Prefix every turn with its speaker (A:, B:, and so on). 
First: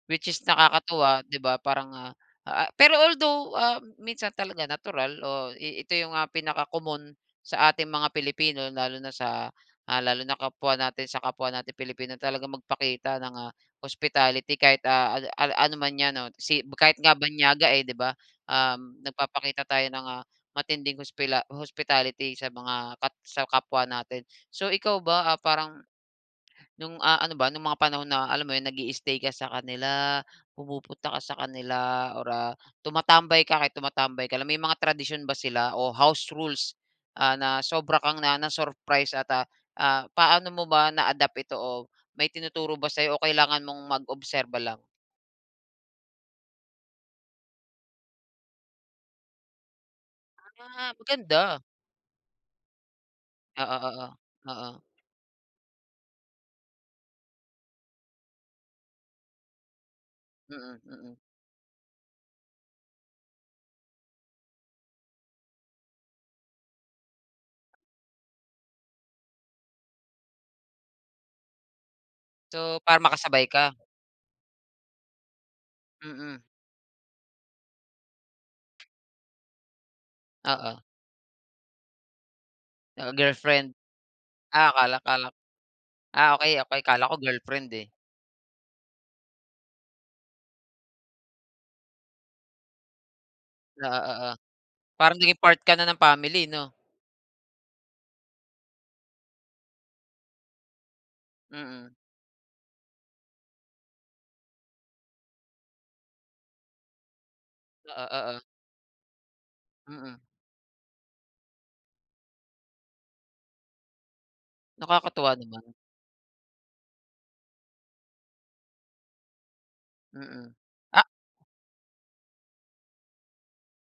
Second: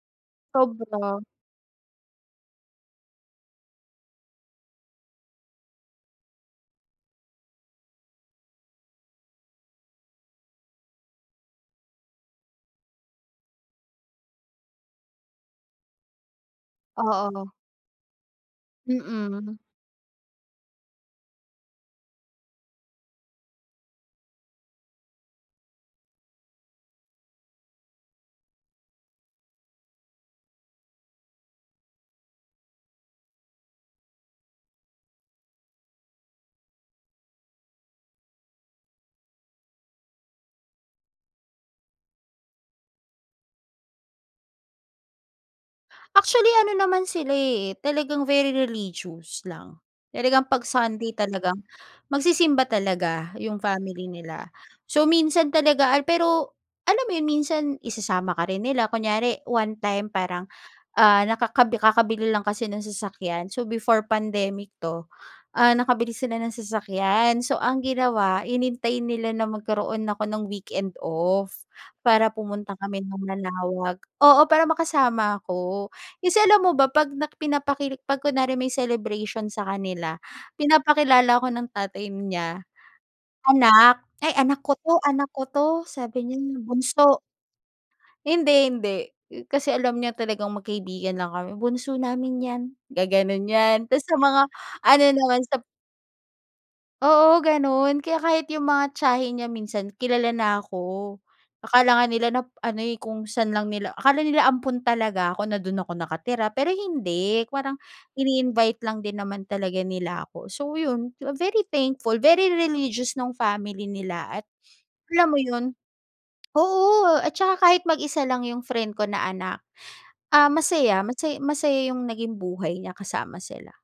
A: Which is
B: Sobra.
A: nakakatuwa, di ba. Parang, ah ah, pero although, ah, minsan talaga natural o i ito yung ah mga pinakakomon sa ating mga Pilipino, lalo na sa, ah, lalo na kapwa natin sa kapwa natin Pilipino, talagang magpakita ng ah hospitality kahit, ah, a a ano man yan, o si kahit nga
B: Oo.
A: banyaga eh, 'di ba, um,
B: Mm.
A: nagpapakita tayo ng, ah, matinding hospila hospitality sa mga kap sa kapwa natin. So, ikaw ba, ah, parang, no'ng ah, ano ba, nung mga panahon na, alam mo yun, nag-i-stay ka sa kanila, pumupunta ka sa kanila, or, ah, tumatambay ka, kahit tumatambay ka lang. May mga tradisyon ba sila o house rules, ah, na sobra kang na-ano, na-surprise at, ah, ah, paano mo ba na-adapt ito, o may tinuturo ba sa'yo, o kailangan mong mag-obserba lang?
B: Actually, ano naman sila eh, talagang very religious lang. Talagang 'pag
A: Ah,
B: Sunday
A: maganda.
B: talagang, magsisimba talaga yung
A: Oo, oo.
B: family nila.
A: Oo.
B: So, minsan talaga al pero alam mo yun, minsan isasama ka rin nila. Kunyari one-time parang,
A: Mm. Mm.
B: ah, nakakabi kakabili lang kasi ng sasakyan, so, before pandemic 'to, ah, nakabili sila ng sasakyan. So, ang ginawa hinintay nila na magkaroon ako ng weekend off para pumunta
A: So, para
B: kami ng
A: makasabay ka?
B: Manaoag, oo, para makasama ako. Kasi,
A: Mm.
B: alam mo ba, 'pag na pinapakil 'pag kunwari may celebration sa kanila,
A: Oo.
B: pinapakilala ako ng tatay niya.
A: Ah, girlfriend?
B: Anak. "Ay, anak
A: Ah,
B: ko
A: akala
B: 'to.
A: akala.
B: Anak ko 'to", sabi
A: Ah,
B: niya,
A: okey okey. Akala ko
B: "bunso."
A: girlfriend eh.
B: Hindi hindi. Kasi alam niya talagang magkaibigan lang kami. "Bunso namin yan", gagano'n yan
A: Oo,
B: tapos sa
A: oo.
B: mga ano
A: Parang naging
B: naman,
A: part
B: sa
A: ka na ng family, 'no?
B: Oo, gano'n. Kaya kahit yung mga tiyahin niya minsan, kilala na ako.
A: Mm.
B: Akala nga nila na ano eh, kung san lang nila akala nila ampon talaga ako na do'n ako nakatira. Pero hindi, parang
A: Oo, oo.
B: ini-invite lang din naman talaga
A: Mm.
B: nila ako. So, yun, very thankful, very religious nung family nila at alam
A: Nakakatuwa
B: mo yun
A: naman.
B: oo, at saka kahit mag-isa lang yung friend ko na anak, ah,
A: Mm.
B: masaya,
A: Ah
B: masaya masaya yung naging buhay niya kasama sila.